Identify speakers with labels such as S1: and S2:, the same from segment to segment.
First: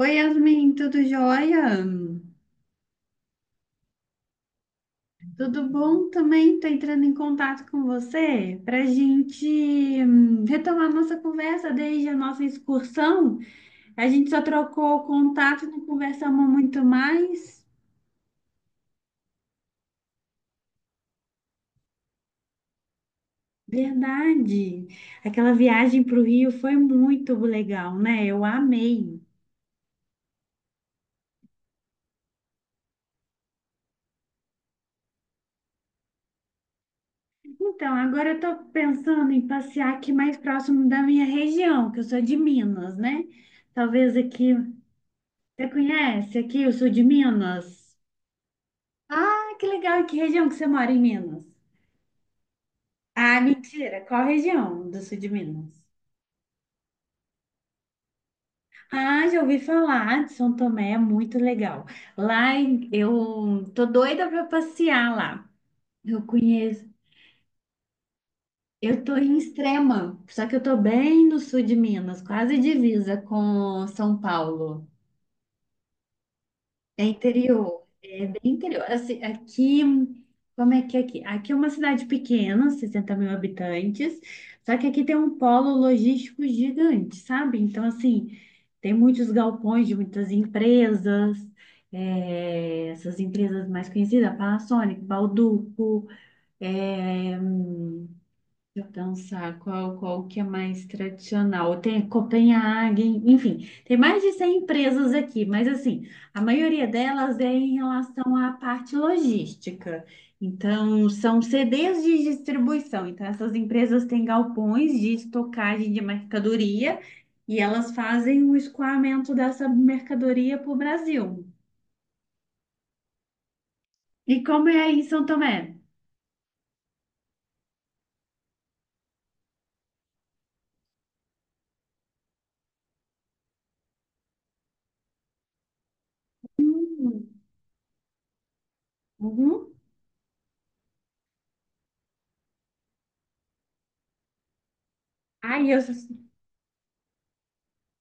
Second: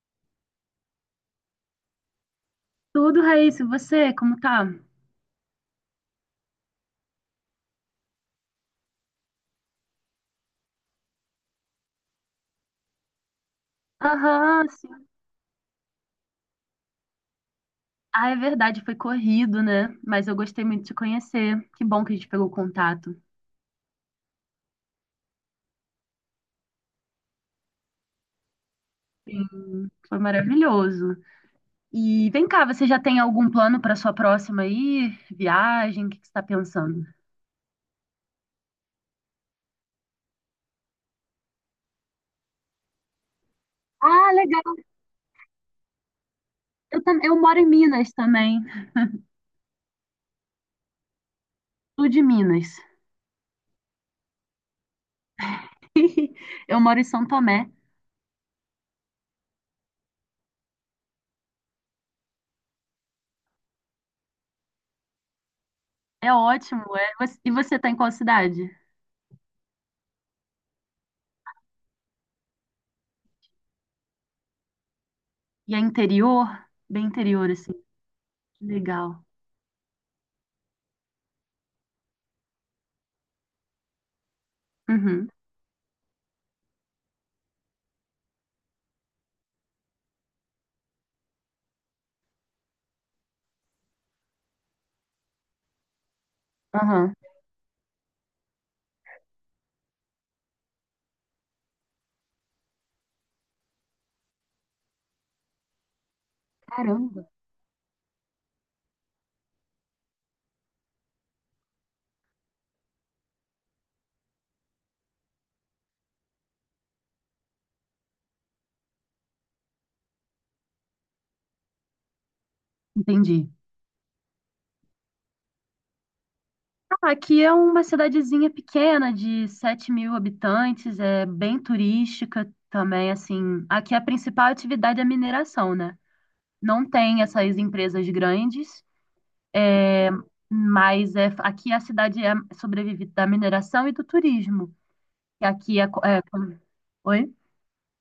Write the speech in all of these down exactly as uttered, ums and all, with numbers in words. S1: Oi, Yasmin, tudo jóia?
S2: Tudo, Raíssa, e você, como tá?
S1: Tudo bom também? Estou entrando em contato com você para a gente hum, retomar nossa conversa desde a nossa excursão. A gente só
S2: Aham,
S1: trocou
S2: sim.
S1: contato e não conversamos muito mais.
S2: Ah, é verdade, foi corrido, né? Mas eu gostei muito de te conhecer. Que bom que a gente pegou contato.
S1: Verdade. Aquela viagem para o Rio foi muito legal, né? Eu amei.
S2: Sim, foi maravilhoso. E vem cá, você já tem algum plano para sua próxima aí? Viagem? O que que você está pensando?
S1: Então, agora eu estou pensando em passear aqui mais próximo da minha região, que eu sou de Minas, né? Talvez
S2: Ah,
S1: aqui.
S2: legal.
S1: Você conhece aqui o sul
S2: Eu,
S1: de
S2: tam- eu moro em
S1: Minas?
S2: Minas também,
S1: Ah, que legal! E que região que você mora em Minas?
S2: sul de Minas.
S1: Ah, mentira! Qual região do sul de Minas?
S2: Eu moro em São Tomé.
S1: Ah, já ouvi falar de São Tomé, é muito legal. Lá em- eu tô doida para passear lá. Eu
S2: É ótimo,
S1: conheço.
S2: é. Você- E você tá em qual cidade?
S1: Eu tô em Extrema, só que eu tô bem no sul de Minas, quase divisa com São Paulo.
S2: E é interior?
S1: É
S2: Bem interior, assim.
S1: interior, é bem interior. Assim,
S2: Legal.
S1: aqui, como é que é aqui? Aqui é uma cidade pequena, sessenta mil habitantes, só que aqui tem
S2: Uhum.
S1: um polo logístico gigante, sabe? Então, assim, tem muitos galpões de muitas empresas, é, essas empresas mais conhecidas, Panasonic, Bauducco,
S2: Aham.
S1: eu dançar, qual, qual que é mais tradicional? Tem Copenhague, enfim, tem mais de cem empresas aqui, mas assim, a maioria
S2: Caramba.
S1: delas é em relação à parte logística. Então, são C Ds de distribuição. Então, essas empresas têm galpões de estocagem de mercadoria e elas fazem o escoamento dessa mercadoria para o Brasil.
S2: Entendi.
S1: E como é aí em São Tomé?
S2: Ah, aqui é uma cidadezinha pequena de sete mil habitantes, é bem turística também, assim. Aqui a principal atividade é a mineração, né? Não tem essas empresas grandes,
S1: Uhum.
S2: é, mas é, aqui a cidade é, sobrevive da mineração e do turismo. E
S1: Ai,
S2: aqui
S1: eu
S2: é,
S1: sou,
S2: co- é... co- Oi?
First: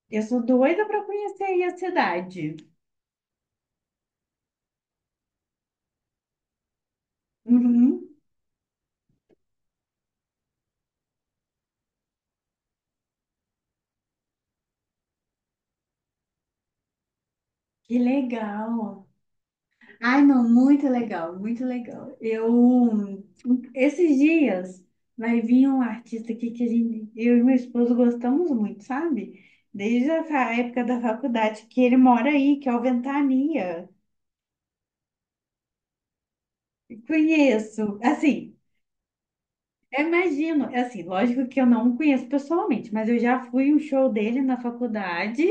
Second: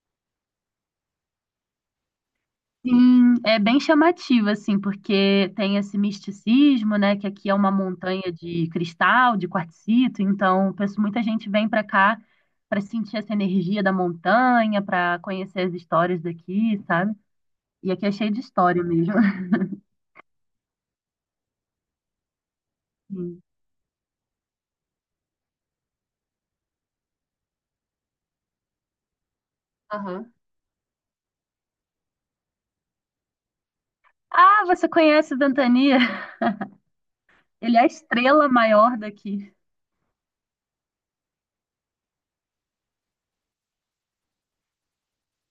S1: eu sou doida para conhecer aí a cidade.
S2: Sim, é bem chamativo, assim, porque tem esse misticismo, né, que aqui é uma
S1: Uhum,
S2: montanha de cristal, de quartzito, então pesso- muita gente vem para cá para sentir essa energia da montanha, para conhecer as histórias daqui, sabe? E
S1: que
S2: aqui é cheio de história
S1: legal.
S2: mesmo.
S1: Ai, não, muito legal, muito legal. Eu,
S2: Sim.
S1: esses dias, vai vir um artista aqui que a gente, eu e meu esposo gostamos muito, sabe? Desde a
S2: Aham.
S1: fa- época da faculdade, que ele mora aí, que é o Ventania.
S2: Ah, você conhece o Ventania? Ele é a
S1: Conheço,
S2: estrela
S1: assim.
S2: maior daqui.
S1: Eu imagino, é assim, lógico que eu não o conheço pessoalmente, mas eu já fui um show dele na faculdade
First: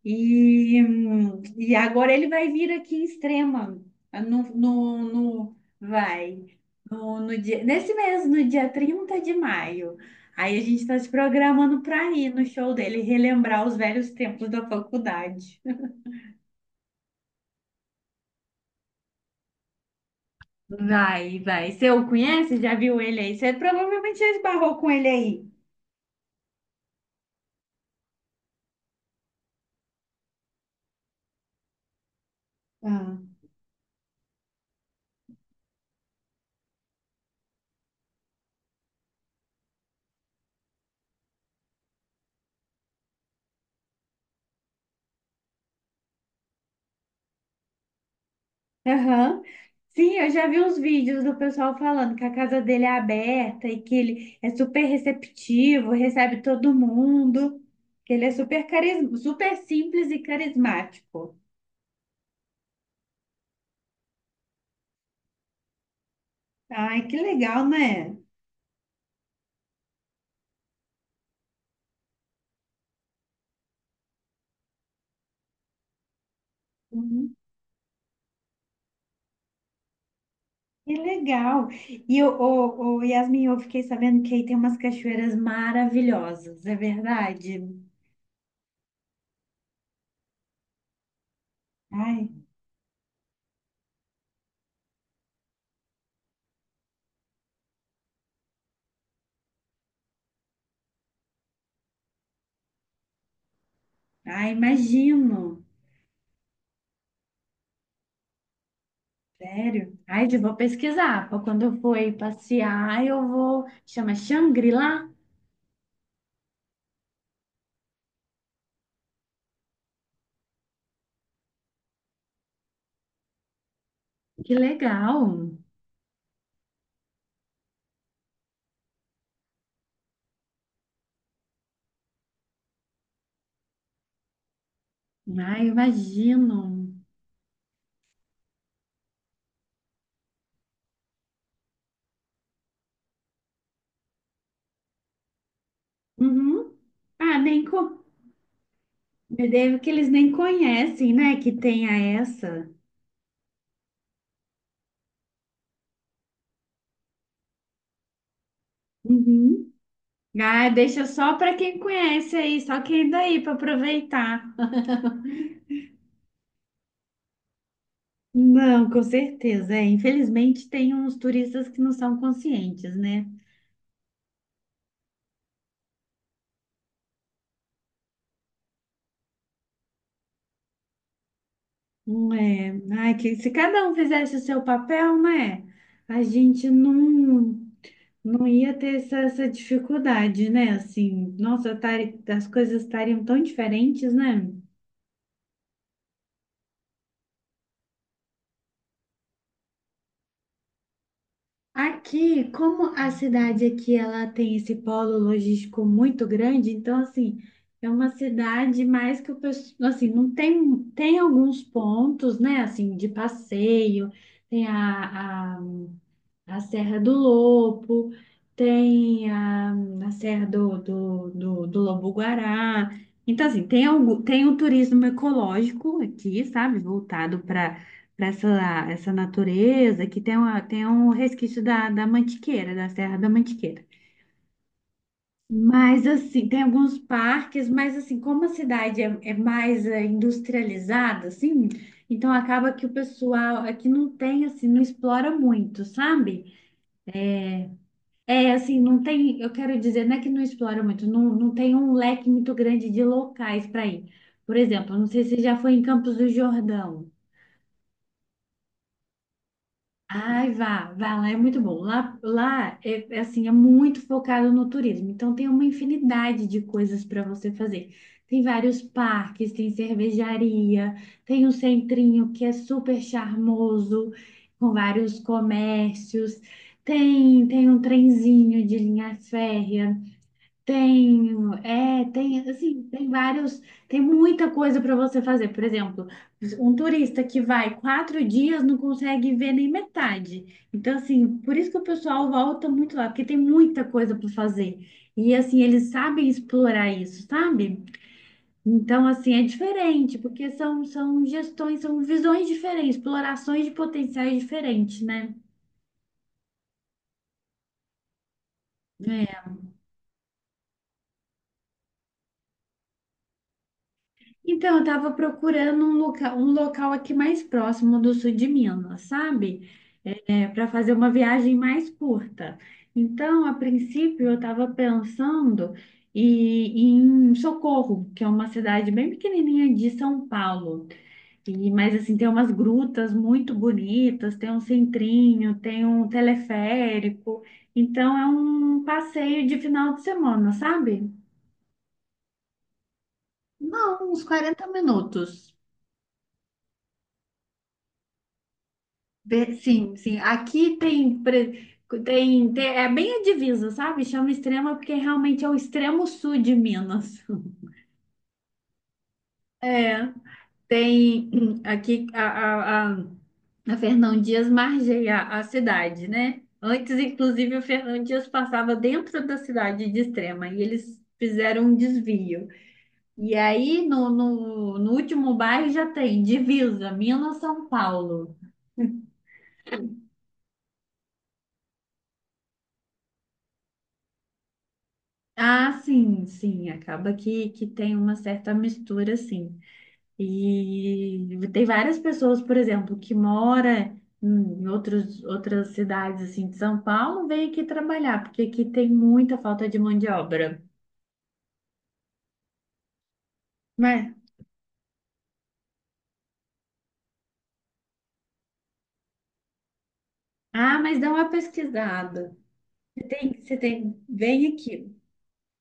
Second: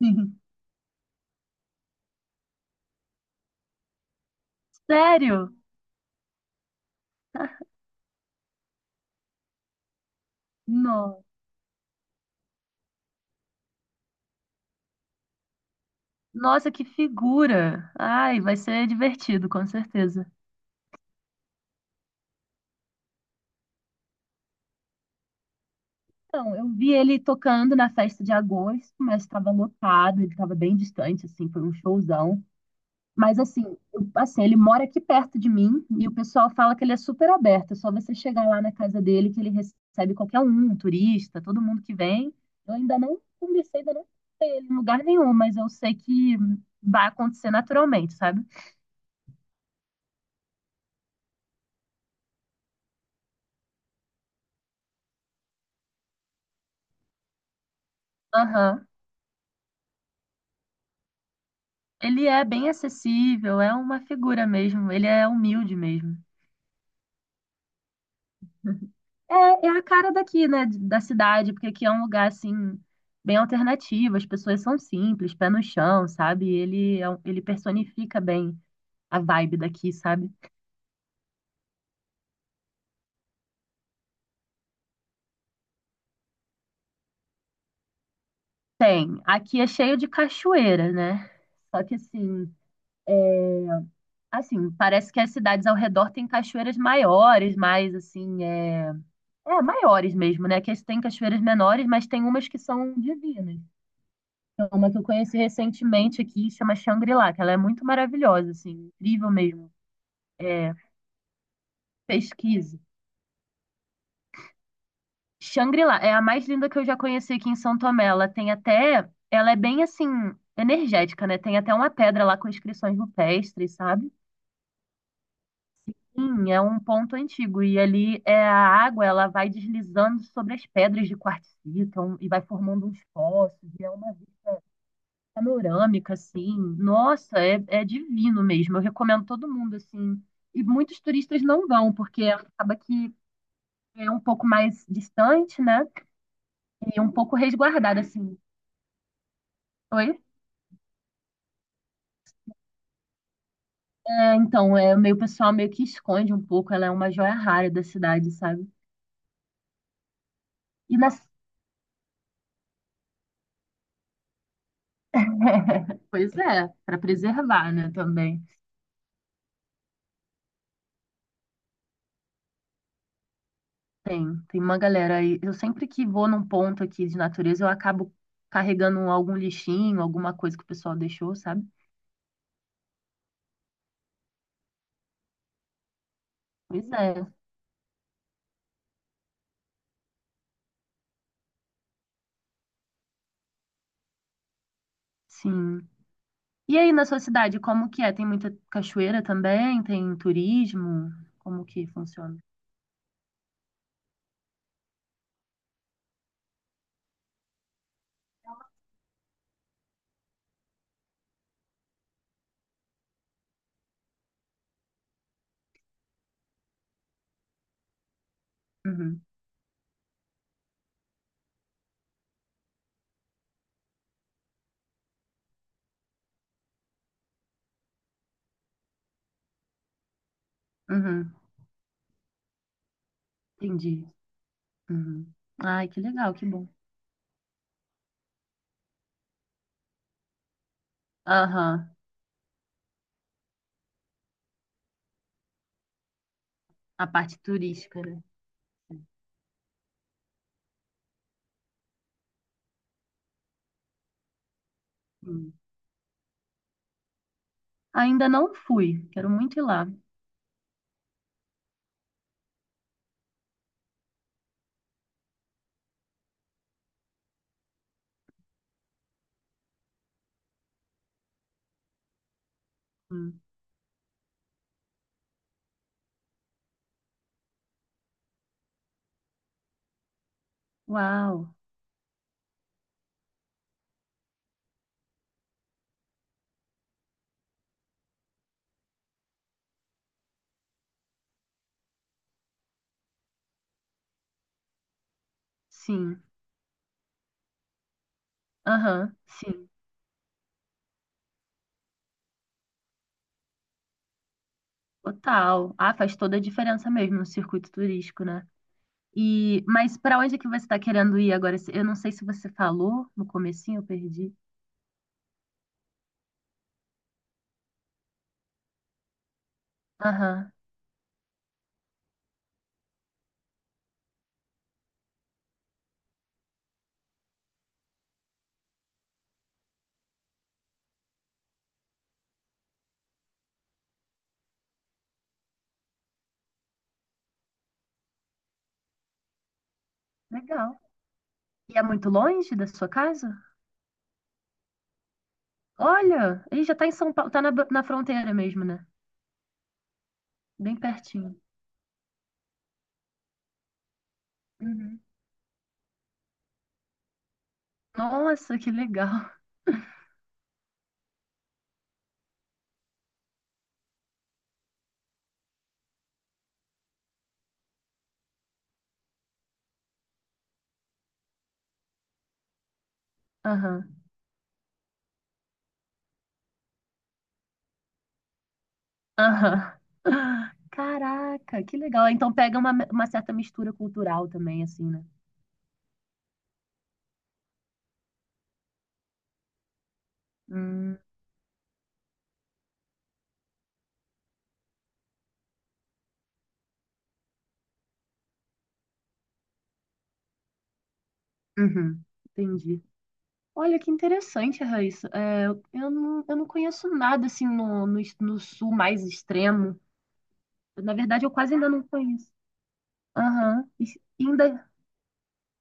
S2: Sim.
S1: e, hum, e agora ele vai vir aqui em Extrema, no, no,
S2: Sério?
S1: no- vai, no, no dia, nesse mês, no dia trinta de maio. Aí a gente está se
S2: Não.
S1: programando para ir no show dele, relembrar os velhos tempos da faculdade.
S2: Nossa, que figura! Ai, vai ser divertido, com certeza.
S1: Vai, vai. Você o conhece? Já viu ele aí? Você provavelmente já esbarrou com ele
S2: Então, eu vi ele tocando na festa de agosto, mas estava lotado, ele estava bem distante, assim, foi um showzão.
S1: aí.
S2: Mas assim, eu- assim, ele mora aqui perto de mim e o pessoal fala que ele é super aberto, é só você chegar lá na casa dele que ele recebe qualquer um, um turista, todo mundo que vem. Eu ainda não conversei, ainda não vi ele em lugar nenhum, mas eu sei que vai acontecer naturalmente, sabe?
S1: Aham. Sim, eu já vi uns vídeos do pessoal falando que a casa dele é aberta e que ele é super receptivo, recebe todo mundo, que ele é super
S2: Aham.
S1: carisma, super simples e carismático.
S2: Ele é bem acessível, é uma figura mesmo, ele é humilde mesmo.
S1: Ai, que legal, né?
S2: É, é a cara daqui, né, de- da cidade, porque aqui é um lugar, assim, bem alternativo, as pessoas são simples, pé no chão, sabe? Ele, é um-
S1: Uhum.
S2: ele personifica bem a vibe daqui, sabe?
S1: Que legal. E o, o, o Yasmin, eu fiquei sabendo que aí tem umas cachoeiras maravilhosas, é verdade?
S2: Tem, aqui é cheio de cachoeira, né? Só que,
S1: Ai,
S2: assim, assim, parece que as cidades ao redor têm cachoeiras maiores, mais, assim, é. É, maiores mesmo, né? Que tem cachoeiras menores, mas tem umas que são divinas.
S1: ai,
S2: Tem uma que eu conheci
S1: imagino.
S2: recentemente aqui, chama Shangri-La, que ela é muito maravilhosa, assim, incrível mesmo.
S1: Sério? Ai, eu vou
S2: É,
S1: pesquisar. Pra quando eu for aí
S2: pesquise.
S1: passear, eu vou. Chama Shangri-La?
S2: Shangri-La é a mais linda que eu já conheci aqui em São Tomé. Ela tem até. Ela é bem assim, energética, né? Tem até uma pedra lá com inscrições rupestres, sabe?
S1: Que legal!
S2: Sim, é um ponto antigo. E ali é a água, ela vai deslizando sobre as pedras de quartzito um- e vai formando uns poços. E é uma vista
S1: Ai,
S2: panorâmica, assim.
S1: imagino.
S2: Nossa, é, é divino mesmo. Eu recomendo todo mundo, assim. E muitos turistas não vão, porque acaba que é um pouco mais distante, né?
S1: Uhum.
S2: E um pouco
S1: Ah, nem
S2: resguardada,
S1: co...
S2: assim.
S1: Deve que eles
S2: Oi?
S1: nem conhecem, né? Que tenha essa.
S2: É, então, é, meio, o pessoal meio que esconde um pouco, ela é uma joia rara da cidade, sabe?
S1: Uhum. Ah,
S2: E
S1: deixa
S2: na...
S1: só para quem conhece aí, só quem é daí para aproveitar.
S2: Pois é, para preservar, né, também.
S1: Não, com certeza. É, infelizmente tem uns turistas que não são conscientes, né?
S2: Tem, tem uma galera aí. Eu sempre que vou num ponto aqui de natureza, eu acabo carregando algum lixinho, alguma coisa que o pessoal deixou, sabe?
S1: Não é. Ai, que se cada um fizesse o seu papel, né? A gente
S2: Pois é,
S1: não, não ia ter essa, essa dificuldade, né? Assim, nossa, tari- as coisas estariam tão diferentes, né?
S2: sim. E aí na sua cidade, como que é? Tem muita cachoeira também? Tem turismo? Como que funciona?
S1: Aqui, como a cidade aqui ela tem esse polo logístico muito grande, então assim, é uma cidade mais que o pessoal, assim, não tem tem alguns pontos, né, assim, de passeio, tem a, a Serra do Lopo,
S2: Uhum,
S1: tem a, a Serra do, do, do, do Lobo-Guará. Então, assim, tem, algum, tem um turismo ecológico aqui, sabe? Voltado para para essa, essa natureza, que tem, uma, tem um
S2: uhum,
S1: resquício da, da Mantiqueira, da Serra da Mantiqueira.
S2: entendi. Uhum. Ai, que
S1: Mas,
S2: legal, que
S1: assim, tem
S2: bom.
S1: alguns parques, mas, assim, como a cidade é, é mais eh, industrializada, assim,
S2: Aham,
S1: então acaba que o pessoal aqui não tem, assim, não explora muito, sabe?
S2: a parte
S1: É,
S2: turística, né?
S1: é assim, não tem, eu quero dizer, não é que não explora muito, não, não tem um leque muito grande de locais para ir. Por exemplo, não sei se você
S2: Hum.
S1: já foi em Campos do Jordão.
S2: Ainda não fui, quero muito ir lá.
S1: Ai, vá, vá lá, é muito bom. Lá, lá é é assim, é muito focado no turismo, então tem uma infinidade de coisas para você fazer. Tem vários parques, tem cervejaria, tem um centrinho que é super
S2: Hum.
S1: charmoso, com vários comércios. Tem, tem um trenzinho de linha férrea.
S2: Uau,
S1: Tenho, é, tem, assim, tem vários, tem muita coisa para você fazer. Por exemplo, um turista que vai quatro dias não consegue ver nem metade. Então, assim, por isso que o pessoal volta muito lá, porque tem muita coisa para fazer. E, assim, eles
S2: sim.
S1: sabem explorar isso, sabe? Então,
S2: Aham,
S1: assim, é
S2: sim.
S1: diferente, porque são, são gestões, são visões diferentes, explorações de potenciais diferentes, né?
S2: Total. Ah, faz toda a diferença mesmo no circuito turístico, né?
S1: É.
S2: E, mas para onde é que você está querendo ir agora? Eu não sei se você falou no comecinho, eu perdi.
S1: Então, eu tava procurando um local, um local aqui mais próximo do sul de Minas, sabe? É,
S2: Aham,
S1: para fazer uma viagem mais curta. Então, a princípio, eu estava pensando e- em Socorro, que é uma cidade bem pequenininha de São Paulo. E, mas, assim, tem umas grutas muito bonitas, tem um centrinho, tem um teleférico. Então, é um passeio de final de semana,
S2: legal.
S1: sabe?
S2: E é muito longe da sua casa?
S1: Não, uns quarenta minutos.
S2: Olha, ele já tá em São Paulo, tá na, na fronteira mesmo, né?
S1: Be- Sim, sim.
S2: Bem
S1: Aqui tem,
S2: pertinho.
S1: pre- tem, tem- é bem a divisa, sabe? Chama extrema porque
S2: Uhum.
S1: realmente é o extremo sul de Minas.
S2: Nossa, que legal.
S1: É, tem hum, aqui a, a, a, a Fernão Dias margeia a cidade, né? Antes, inclusive, o Fernão Dias passava dentro da cidade de Extrema e eles fizeram um desvio. E aí,
S2: Aham,
S1: no, no, no último bairro já tem divisa, Minas-São Paulo.
S2: aham. Caraca, que legal. Então pega uma, uma certa mistura cultural também, assim, né?
S1: Ah, sim, sim, acaba que, que tem uma certa mistura, sim.
S2: Hum,
S1: E tem várias pessoas, por exemplo, que mora em outros, outras cidades, assim, de São Paulo, vem aqui trabalhar, porque aqui tem muita falta de mão de obra.
S2: uhum, entendi. Olha que
S1: Mas,
S2: interessante, Raíssa. É, eu não, eu não conheço nada assim no, no, no sul mais extremo.
S1: ah,
S2: Na
S1: mas dá
S2: verdade,
S1: uma
S2: eu quase ainda não conheço.
S1: pesquisada. Tem- você
S2: Aham. E
S1: tem, vem
S2: ainda,
S1: aqui.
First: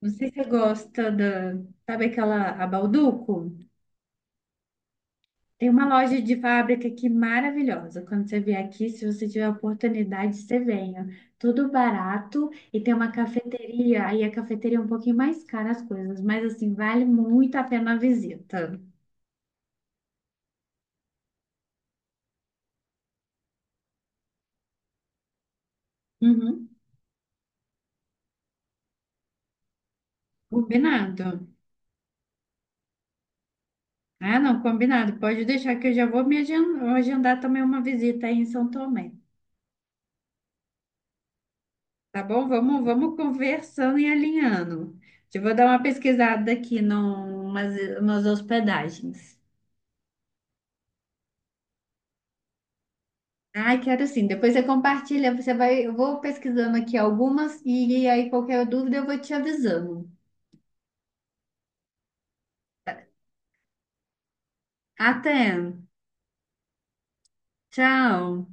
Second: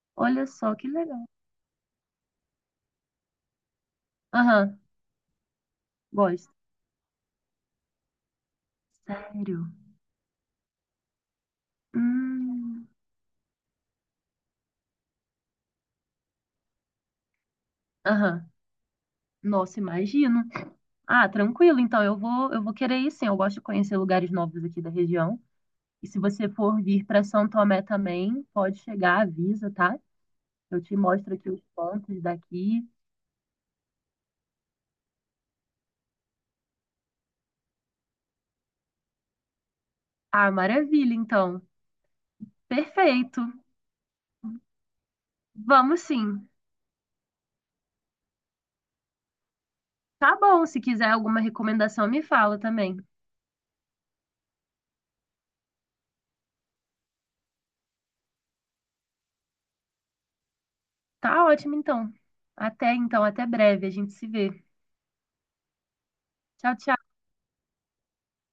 S1: Não sei se
S2: olha
S1: você
S2: só que
S1: gosta
S2: legal.
S1: da, sabe aquela, a Balduco?
S2: Aham,
S1: Tem uma loja de
S2: gosto.
S1: fábrica aqui maravilhosa. Quando você vier aqui, se você tiver
S2: Sério.
S1: oportunidade, você venha. Tudo barato e
S2: Hum,
S1: tem uma cafeteria. Aí a cafeteria é um pouquinho mais cara as coisas, mas assim, vale muito a pena a
S2: Aham.
S1: visita.
S2: Nossa, imagino. Ah, tranquilo. Então, eu vou, eu vou querer ir sim. Eu gosto de conhecer lugares novos aqui da região. E se você
S1: Uhum.
S2: for vir para São Tomé também, pode chegar, avisa, tá? Eu te
S1: Combinado.
S2: mostro aqui os pontos daqui.
S1: Ah, não, combinado. Pode deixar que eu já vou me agen- agendar também uma visita aí em São Tomé.
S2: Ah, maravilha, então.
S1: Tá bom? Vamos, vamos
S2: Perfeito.
S1: conversando e alinhando. Eu vou dar uma
S2: Vamos sim.
S1: pesquisada aqui numas, umas umas hospedagens.
S2: Tá bom. Se quiser alguma recomendação, me fala também.
S1: Ai, quero sim. Depois você compartilha, você vai, eu vou pesquisando aqui algumas e aí qualquer dúvida eu vou te avisando.
S2: Tá ótimo, então. Até então, até breve. A gente se vê.
S1: Até.
S2: Tchau, tchau.
S1: Tchau.